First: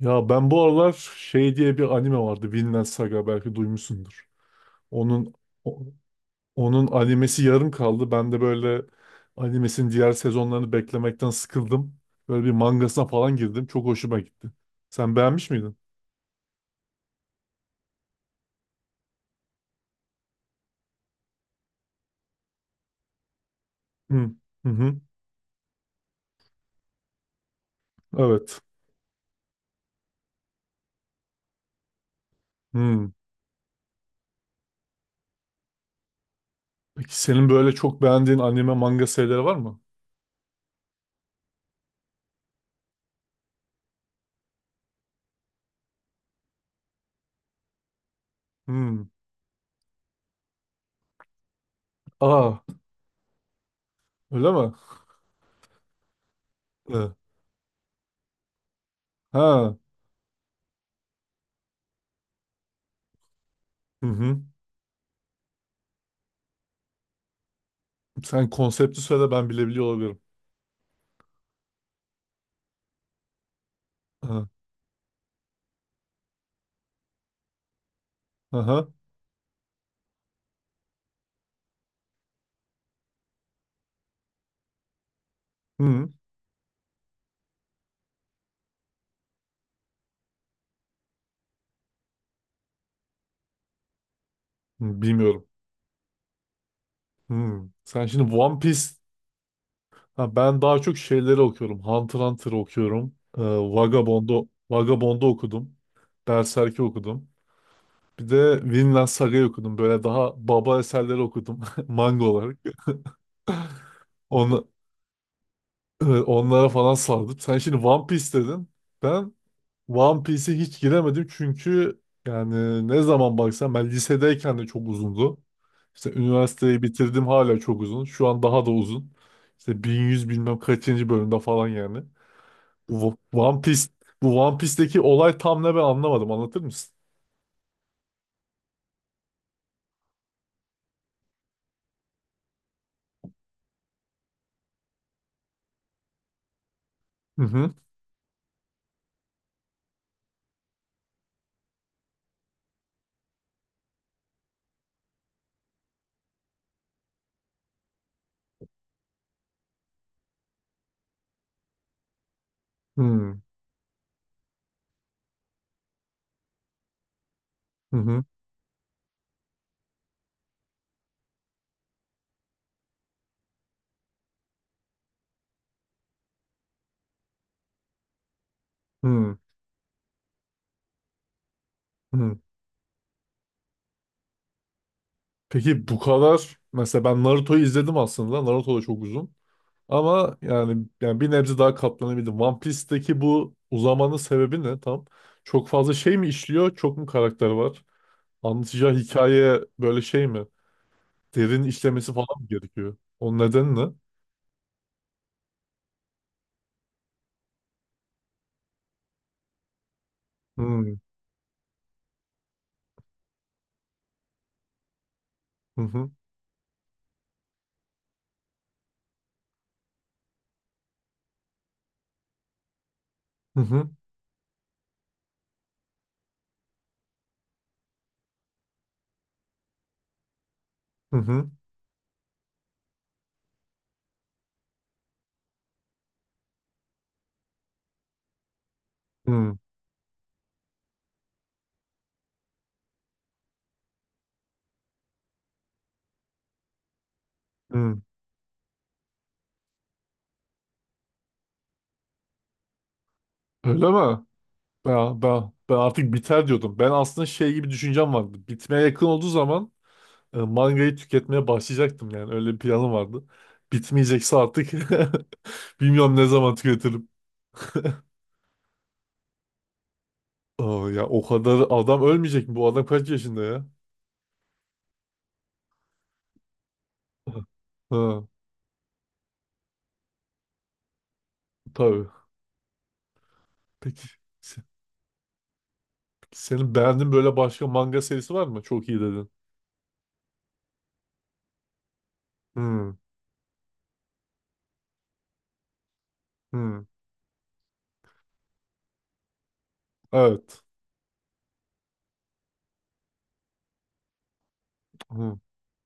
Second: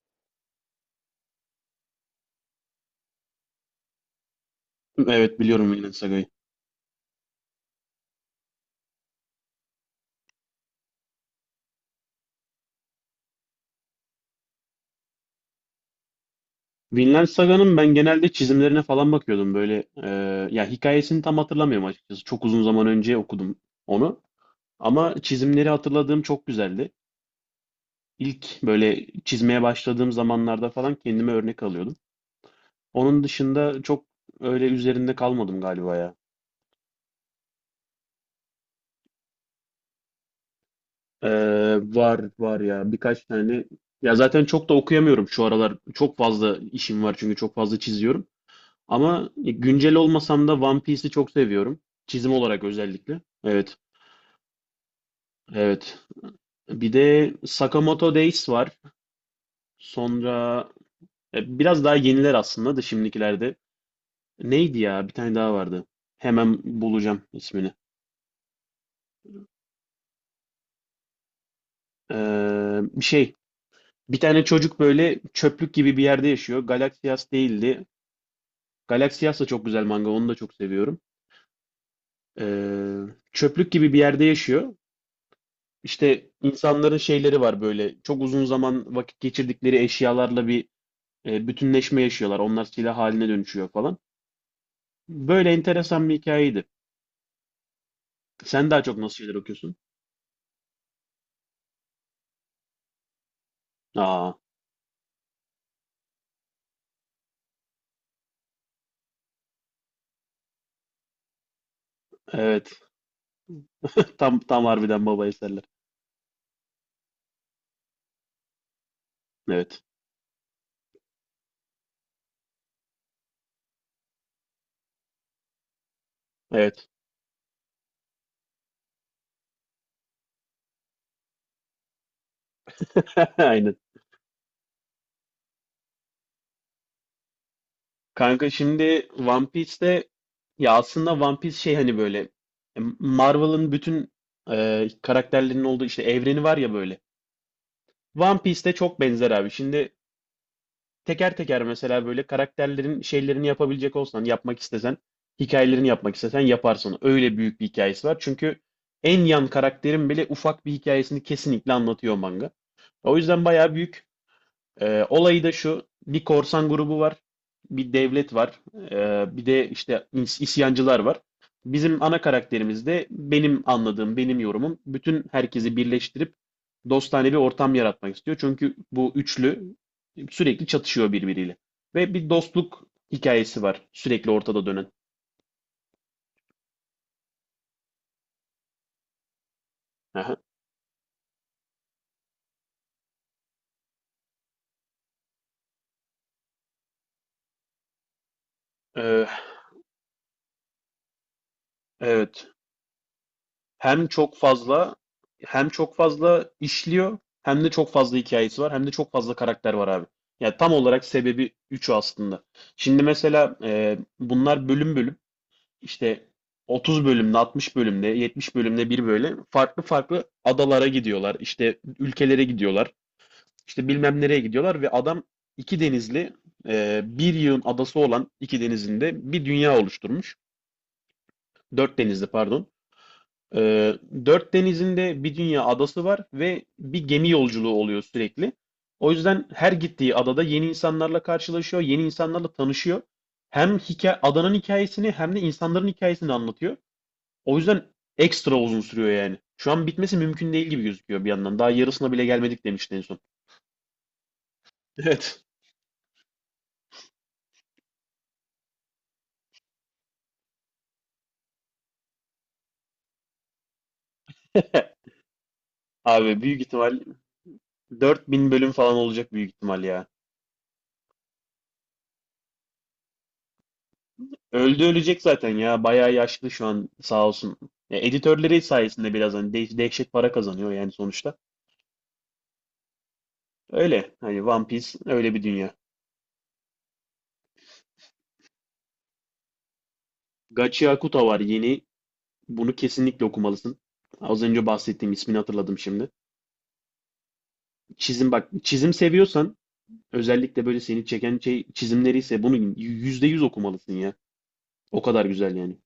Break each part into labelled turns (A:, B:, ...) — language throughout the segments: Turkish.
A: Ya ben bu aralar şey diye bir anime vardı. Vinland Saga belki duymuşsundur. Onun
B: Evet biliyorum
A: o-
B: Vinland Saga'yı.
A: onun animesi yarım kaldı. Ben de böyle animesinin diğer sezonlarını beklemekten sıkıldım. Böyle bir mangasına falan girdim. Çok hoşuma gitti. Sen beğenmiş miydin?
B: Vinland Saga'nın ben genelde çizimlerine falan bakıyordum böyle. Ya hikayesini tam hatırlamıyorum açıkçası. Çok uzun zaman önce okudum
A: Hı
B: onu.
A: hı. Hı.
B: Ama çizimleri hatırladığım çok güzeldi.
A: Evet.
B: İlk böyle çizmeye başladığım zamanlarda falan kendime örnek alıyordum.
A: Hı.
B: Onun dışında çok öyle üzerinde kalmadım galiba ya.
A: Peki senin böyle çok beğendiğin anime manga serileri var mı?
B: E, Var var ya birkaç tane. Ya zaten çok da okuyamıyorum şu aralar. Çok fazla işim var çünkü çok fazla çiziyorum.
A: Hı.
B: Ama güncel olmasam da One Piece'i çok seviyorum. Çizim
A: Aa,
B: olarak özellikle. Evet,
A: öyle mi?
B: evet. Bir
A: Hı.
B: de Sakamoto Days var.
A: Ha.
B: Sonra biraz daha yeniler aslında da şimdikilerde.
A: Hı hı.
B: Neydi ya? Bir tane daha vardı. Hemen bulacağım ismini.
A: Sen konsepti söyle ben bilebiliyor olabilirim.
B: Bir şey. Bir tane
A: Hı.
B: çocuk böyle çöplük gibi bir yerde yaşıyor. Galaxias değildi.
A: Aha.
B: Galaxias da çok güzel manga. Onu da çok seviyorum. Ee, çöplük gibi bir yerde yaşıyor.
A: Hı.
B: İşte insanların şeyleri var böyle. Çok uzun zaman vakit geçirdikleri eşyalarla bir bütünleşme yaşıyorlar. Onlar silah haline dönüşüyor falan.
A: Bilmiyorum.
B: Böyle enteresan bir hikayeydi.
A: Hmm. Sen şimdi One
B: Sen
A: Piece,
B: daha çok nasıl şeyler okuyorsun?
A: ha, ben daha çok şeyleri okuyorum. Hunter x Hunter okuyorum.
B: Aa,
A: Vagabond'u okudum. Berserk'i okudum. Bir de Vinland Saga'yı okudum. Böyle daha baba eserleri okudum manga olarak.
B: evet. Tam
A: Onu,
B: harbiden baba eserler.
A: Onlara falan sardım. Sen şimdi One Piece dedin. Ben
B: Evet.
A: One Piece'e hiç giremedim çünkü yani ne zaman baksam ben lisedeyken de çok uzundu. İşte üniversiteyi
B: Evet.
A: bitirdim hala çok uzun. Şu an daha da uzun. İşte 1100 bilmem kaçıncı bölümde falan yani. Bu bu One
B: Aynen.
A: Piece bu One Piece'teki olay tam ne ben anlamadım. Anlatır mısın?
B: Kanka şimdi One Piece'te ya aslında One Piece şey hani böyle Marvel'ın bütün karakterlerinin olduğu işte evreni var ya böyle.
A: Hı hı.
B: One Piece'te çok benzer abi. Şimdi teker teker mesela böyle karakterlerin şeylerini yapabilecek olsan, yapmak istesen, hikayelerini yapmak istesen yaparsın. Öyle büyük bir hikayesi var. Çünkü en yan karakterin bile ufak bir hikayesini kesinlikle anlatıyor manga.
A: Hı
B: O
A: hı.
B: yüzden bayağı büyük. Olayı da şu, bir korsan grubu var, bir
A: Hı
B: devlet var, bir de işte isyancılar var. Bizim ana karakterimiz de benim anladığım, benim yorumum bütün herkesi birleştirip dostane bir ortam yaratmak istiyor. Çünkü bu
A: hı.
B: üçlü sürekli çatışıyor birbiriyle. Ve bir
A: Hı.
B: dostluk hikayesi var sürekli ortada dönen.
A: Peki bu kadar mesela ben Naruto'yu izledim aslında. Naruto da çok uzun.
B: Aha.
A: Ama yani bir nebze daha katlanabildim. One Piece'teki bu uzamanın sebebi ne tam? Çok fazla şey mi işliyor? Çok mu karakter var? Anlatacağı
B: Ee,
A: hikaye böyle şey mi? Derin işlemesi falan mı
B: evet.
A: gerekiyor? O neden ne?
B: Hem çok fazla hem çok fazla işliyor hem de çok fazla hikayesi var hem de çok fazla karakter var abi. Yani tam
A: Hmm.
B: olarak sebebi üçü aslında. Şimdi mesela bunlar bölüm bölüm
A: Hı hı.
B: işte 30 bölümde, 60 bölümde, 70 bölümde bir böyle farklı farklı adalara gidiyorlar. İşte ülkelere gidiyorlar.
A: Hı
B: İşte
A: hı.
B: bilmem nereye gidiyorlar ve adam iki denizli bir yığın adası olan iki denizinde bir dünya oluşturmuş.
A: Hı hı.
B: Dört denizli pardon. Ee, dört denizinde bir dünya adası var ve bir gemi yolculuğu oluyor sürekli. O yüzden
A: Hı
B: her gittiği adada yeni insanlarla karşılaşıyor, yeni insanlarla tanışıyor. Hem hikaye, adanın hikayesini hem de insanların hikayesini anlatıyor. O yüzden
A: hı.
B: ekstra uzun sürüyor yani. Şu an bitmesi mümkün değil gibi gözüküyor bir yandan. Daha yarısına bile gelmedik demişti en son.
A: Öyle mi? Ben,
B: Evet.
A: ben, ben artık biter diyordum. Ben aslında şey gibi düşüncem vardı. Bitmeye yakın olduğu zaman mangayı tüketmeye başlayacaktım yani. Öyle bir planım vardı. Bitmeyecekse artık bilmiyorum ne
B: Abi
A: zaman
B: büyük ihtimal
A: tüketirim.
B: 4000 bölüm falan olacak büyük ihtimal ya.
A: Aa, ya o kadar adam ölmeyecek mi? Bu adam kaç yaşında ya?
B: Öldü ölecek zaten ya. Bayağı yaşlı şu an sağ olsun. Ya,
A: Ha,
B: editörleri sayesinde biraz hani dehşet para kazanıyor yani sonuçta.
A: tabii. Peki.
B: Öyle. Hani
A: se-
B: One Piece öyle bir dünya.
A: Senin beğendiğin böyle başka manga serisi var mı? Çok iyi dedin.
B: Gachi Akuta var yeni. Bunu
A: Hmm.
B: kesinlikle okumalısın. Az önce bahsettiğim ismini hatırladım şimdi.
A: Hmm.
B: Çizim bak çizim seviyorsan
A: Evet.
B: özellikle böyle seni çeken şey çizimleri ise bunu %100 okumalısın ya. O kadar
A: Hmm.
B: güzel yani.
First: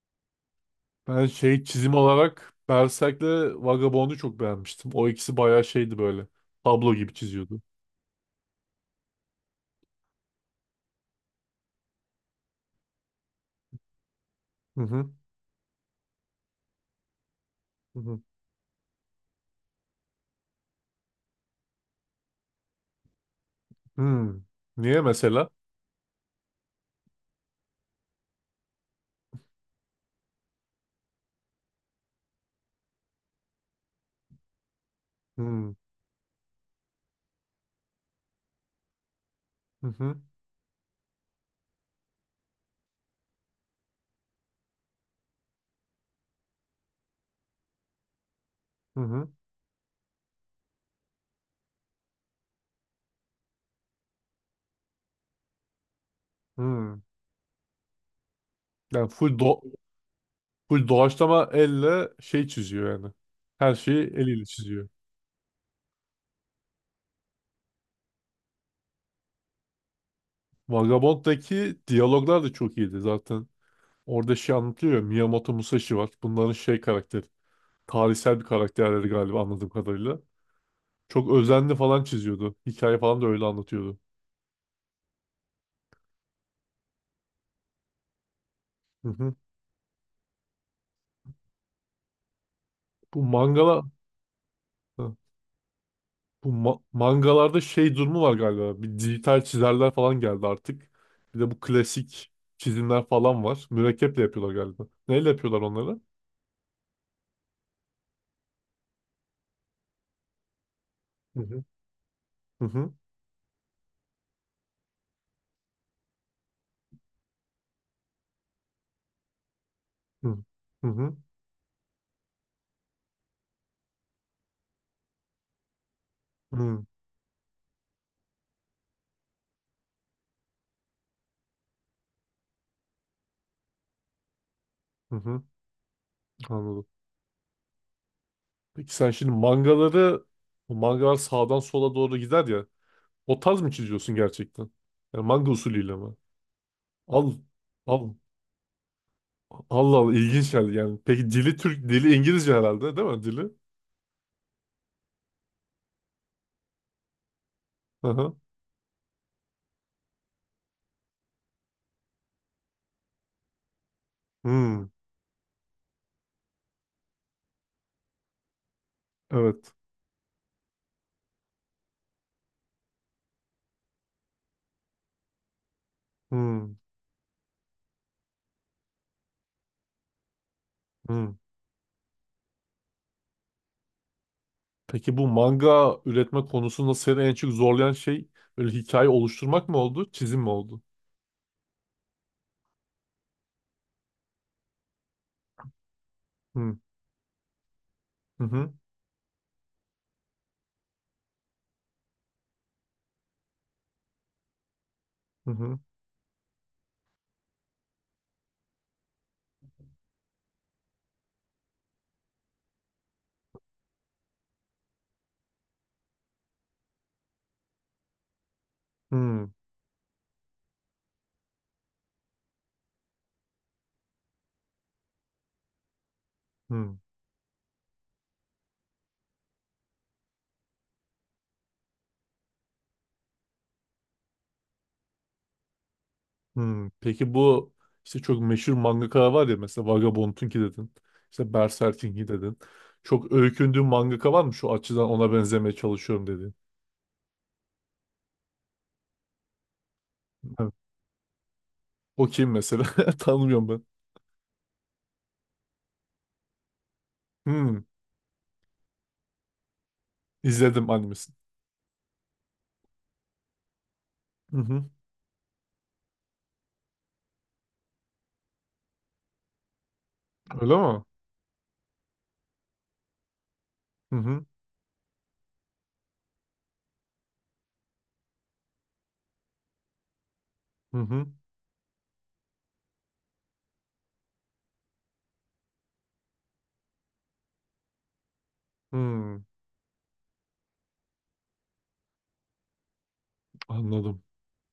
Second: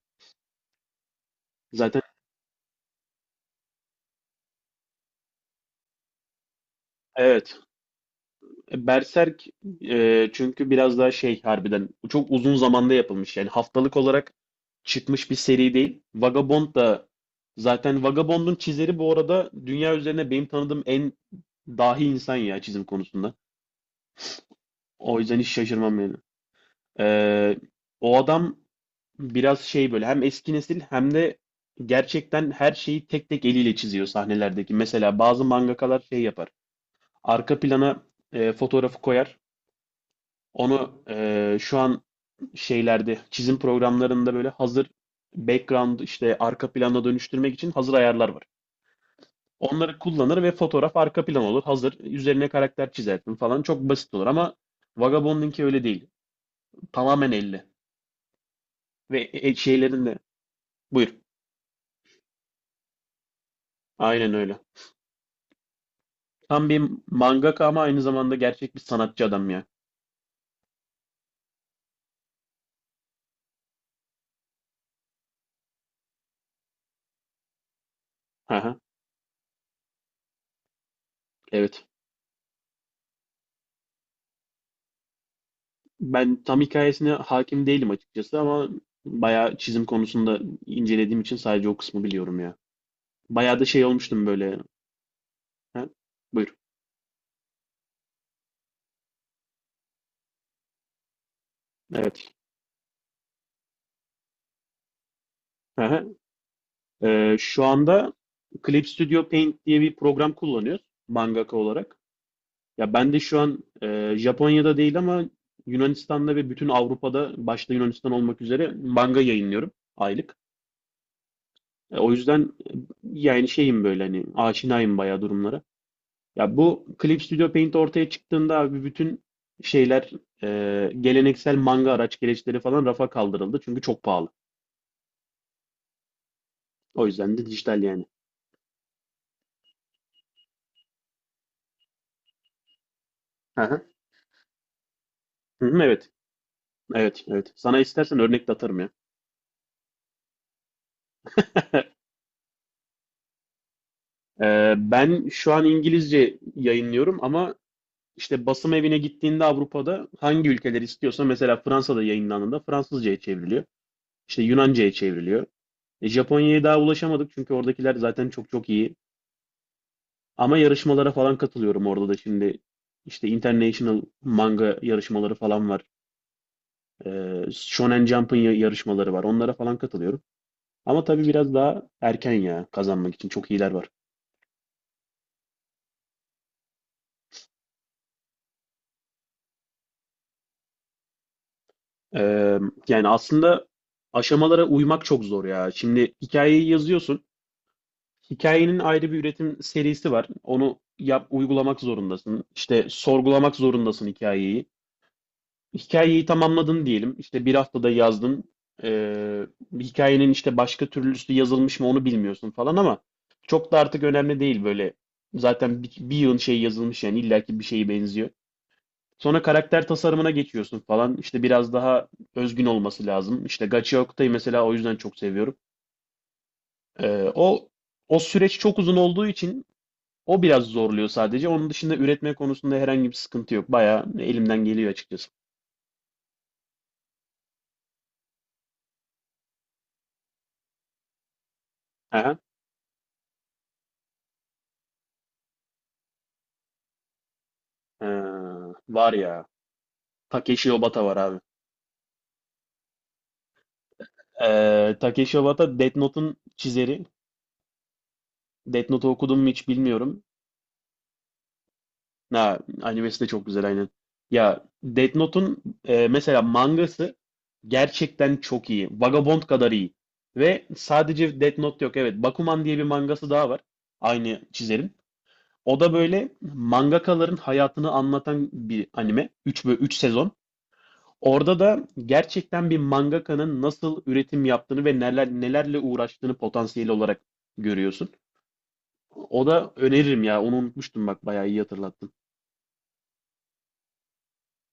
A: Ben şey çizim
B: Zaten
A: olarak Berserk'le Vagabond'u çok beğenmiştim. O ikisi bayağı şeydi böyle. Tablo gibi
B: evet.
A: çiziyordu.
B: Berserk çünkü biraz daha şey harbiden çok uzun zamanda yapılmış yani haftalık olarak
A: Hı hı.
B: çıkmış bir seri değil. Vagabond da
A: Hı
B: zaten
A: hı.
B: Vagabond'un çizeri bu arada dünya üzerine benim tanıdığım en dahi insan ya çizim konusunda.
A: Hmm. Niye
B: O yüzden hiç
A: mesela?
B: şaşırmam yani. Ee, o adam biraz şey böyle hem eski nesil hem de gerçekten her şeyi tek tek eliyle çiziyor sahnelerdeki. Mesela bazı
A: Hmm.
B: mangakalar şey yapar. Arka plana fotoğrafı koyar.
A: Hı hı.
B: Onu şu an şeylerde çizim programlarında böyle hazır background işte arka plana dönüştürmek için hazır ayarlar var.
A: Hı hı.
B: Onları kullanır ve fotoğraf arka plan olur. Hazır üzerine karakter çizersin falan çok basit olur ama Vagabond'unki öyle değil.
A: Hmm.
B: Tamamen elle
A: Yani
B: ve
A: full do
B: şeylerin de
A: full
B: buyur.
A: doğaçlama elle şey çiziyor yani. Her şeyi
B: Aynen
A: eliyle
B: öyle.
A: çiziyor.
B: Tam bir mangaka ama aynı zamanda gerçek bir sanatçı adam ya.
A: Vagabond'daki diyaloglar da çok iyiydi zaten. Orada şey anlatıyor ya, Miyamoto Musashi var. Bunların şey karakteri. Tarihsel bir
B: Aha,
A: karakterleri galiba anladığım kadarıyla. Çok özenli
B: evet.
A: falan çiziyordu. Hikaye falan da öyle anlatıyordu.
B: Ben tam hikayesine hakim değilim açıkçası ama
A: Hı hı.
B: bayağı çizim konusunda incelediğim için sadece o kısmı biliyorum ya.
A: Bu
B: Bayağı da
A: mangala
B: şey olmuştum böyle.
A: Hı.
B: Ha?
A: bu
B: Buyur.
A: ma- mangalarda şey durumu var galiba. Bir dijital çizerler falan geldi artık. Bir de bu klasik
B: Evet.
A: çizimler falan var. Mürekkeple yapıyorlar galiba. Neyle yapıyorlar onları?
B: Hı. Şu anda Clip Studio Paint diye bir program kullanıyoruz
A: Hı
B: mangaka
A: hı.
B: olarak.
A: Hı
B: Ya
A: hı.
B: ben de şu an Japonya'da değil ama Yunanistan'da ve bütün Avrupa'da başta Yunanistan olmak üzere manga yayınlıyorum aylık.
A: Hı hı.
B: O yüzden yani şeyim böyle hani aşinayım bayağı durumlara.
A: Hı
B: Ya
A: hı.
B: bu Clip Studio Paint ortaya çıktığında abi bütün şeyler geleneksel manga araç gereçleri falan rafa kaldırıldı çünkü çok pahalı.
A: Hı hı. Anladım.
B: O yüzden de dijital yani.
A: Peki sen şimdi mangaları, bu mangalar sağdan sola doğru gider ya. O tarz
B: Hı
A: mı
B: hı.
A: çiziyorsun gerçekten? Yani manga
B: Hı hı,
A: usulüyle
B: evet.
A: mi?
B: Evet,
A: Al,
B: evet. Sana
A: al.
B: istersen örnek de atarım ya.
A: Allah Allah, ilginç geldi yani. Peki dili Türk, dili İngilizce herhalde, değil mi dili?
B: Ben şu an İngilizce yayınlıyorum ama
A: Hı hı.
B: işte basım evine gittiğinde Avrupa'da hangi ülkeler istiyorsa mesela Fransa'da yayınlandığında Fransızca'ya çevriliyor. İşte
A: Hmm,
B: Yunanca'ya çevriliyor. Japonya'ya daha ulaşamadık çünkü oradakiler zaten çok çok iyi.
A: evet.
B: Ama yarışmalara falan katılıyorum orada da şimdi. İşte International manga yarışmaları falan var.
A: Hmm.
B: Shonen Jump'ın yarışmaları var. Onlara falan katılıyorum. Ama tabii
A: Hmm.
B: biraz daha erken ya kazanmak için çok iyiler var.
A: Peki bu manga üretme konusunda seni en çok zorlayan şey böyle hikaye oluşturmak mı oldu, çizim mi oldu?
B: Ee, yani aslında aşamalara uymak çok zor ya. Şimdi hikayeyi
A: Hmm.
B: yazıyorsun.
A: Hı hı.
B: Hikayenin ayrı bir üretim serisi var. Onu yap, uygulamak zorundasın. İşte sorgulamak zorundasın hikayeyi.
A: Hı hı.
B: Hikayeyi tamamladın diyelim. İşte bir haftada yazdın. Ee, hikayenin işte başka türlüsü yazılmış mı onu bilmiyorsun falan ama çok da artık önemli değil böyle. Zaten bir yığın şey yazılmış yani illaki bir şeye benziyor. Sonra
A: Hmm.
B: karakter tasarımına geçiyorsun falan. İşte biraz daha özgün olması lazım. İşte Gachi Oku'yu mesela o yüzden çok seviyorum.
A: Hı.
B: Ee, o o süreç çok uzun olduğu için o biraz zorluyor sadece. Onun dışında üretme konusunda herhangi bir sıkıntı yok. Bayağı elimden geliyor açıkçası.
A: Hmm, peki bu işte çok meşhur mangaka var ya, mesela Vagabond'unki dedin. İşte Berserk'inki
B: Aha.
A: dedin. Çok öykündüğün mangaka var mı, şu açıdan ona benzemeye çalışıyorum dediğin?
B: Ee, var ya. Takeshi
A: Evet.
B: Obata var abi.
A: O kim mesela? Tanımıyorum ben.
B: Takeshi Obata Death Note'un çizeri.
A: Hmm,
B: Death Note'u okudum mu hiç bilmiyorum.
A: izledim animesini.
B: Ha, animesi de çok güzel aynen.
A: Hı
B: Ya
A: hı.
B: Death Note'un mesela mangası gerçekten çok iyi. Vagabond kadar iyi. Ve
A: Öyle mi?
B: sadece Death Note yok. Evet, Bakuman diye bir mangası daha var.
A: Hı
B: Aynı
A: hı.
B: çizerin. O da böyle mangakaların hayatını anlatan bir anime. Üç ve 3 sezon.
A: Hı hı.
B: Orada da gerçekten bir mangakanın nasıl üretim yaptığını ve neler nelerle uğraştığını potansiyel olarak görüyorsun. O
A: Hmm,
B: da öneririm ya. Onu unutmuştum bak. Bayağı iyi hatırlattın.
A: anladım.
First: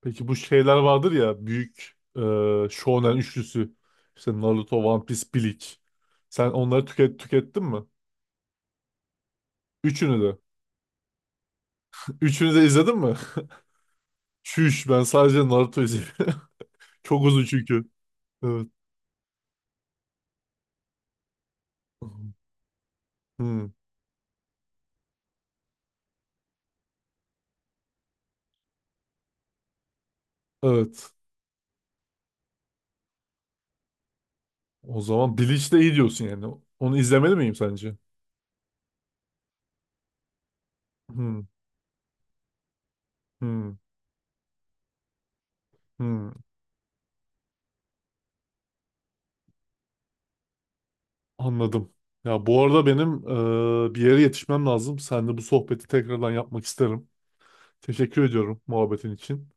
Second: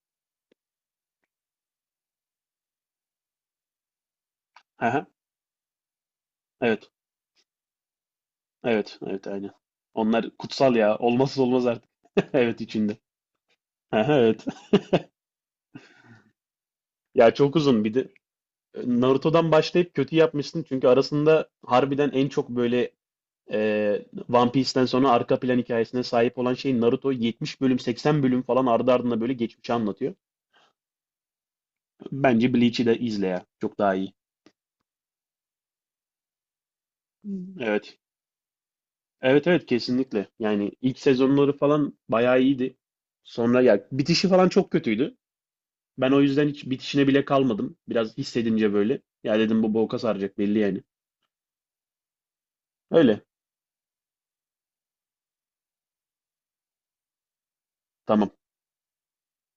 A: Peki bu şeyler vardır ya, büyük Shonen üçlüsü. İşte Naruto,
B: Hı
A: One
B: hı,
A: Piece, Bleach. Sen onları
B: evet.
A: tükettin mi?
B: Evet, evet aynen.
A: Üçünü de.
B: Onlar kutsal ya. Olmazsa olmaz artık.
A: Üçünü
B: Evet
A: de izledin
B: içinde.
A: mi?
B: Aha, evet.
A: Çüş, ben sadece Naruto izliyorum. Çok
B: Ya
A: uzun
B: çok
A: çünkü.
B: uzun. Bir de
A: Evet.
B: Naruto'dan başlayıp kötü yapmışsın. Çünkü arasında harbiden en çok böyle
A: Hmm.
B: e, One Piece'ten sonra arka plan hikayesine sahip olan şey Naruto 70 bölüm 80 bölüm falan ardı ardına böyle geçmişi anlatıyor.
A: Evet.
B: Bence Bleach'i de izle ya. Çok daha iyi.
A: O zaman Bleach de iyi diyorsun yani. Onu izlemeli miyim sence?
B: Evet. Evet evet kesinlikle. Yani ilk
A: Hmm.
B: sezonları falan bayağı iyiydi. Sonra
A: Hmm.
B: ya bitişi falan çok kötüydü. Ben o
A: Hmm.
B: yüzden hiç bitişine bile kalmadım. Biraz hissedince böyle. Ya dedim bu boka saracak belli yani.
A: Anladım. Ya bu arada benim
B: Öyle.
A: bir yere yetişmem lazım. Seninle bu sohbeti tekrardan yapmak isterim. Teşekkür
B: Tamam.
A: ediyorum muhabbetin için.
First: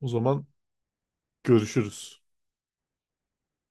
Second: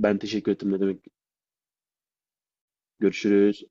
A: O zaman
B: teşekkür ettim ne demek.
A: görüşürüz.
B: Görüşürüz.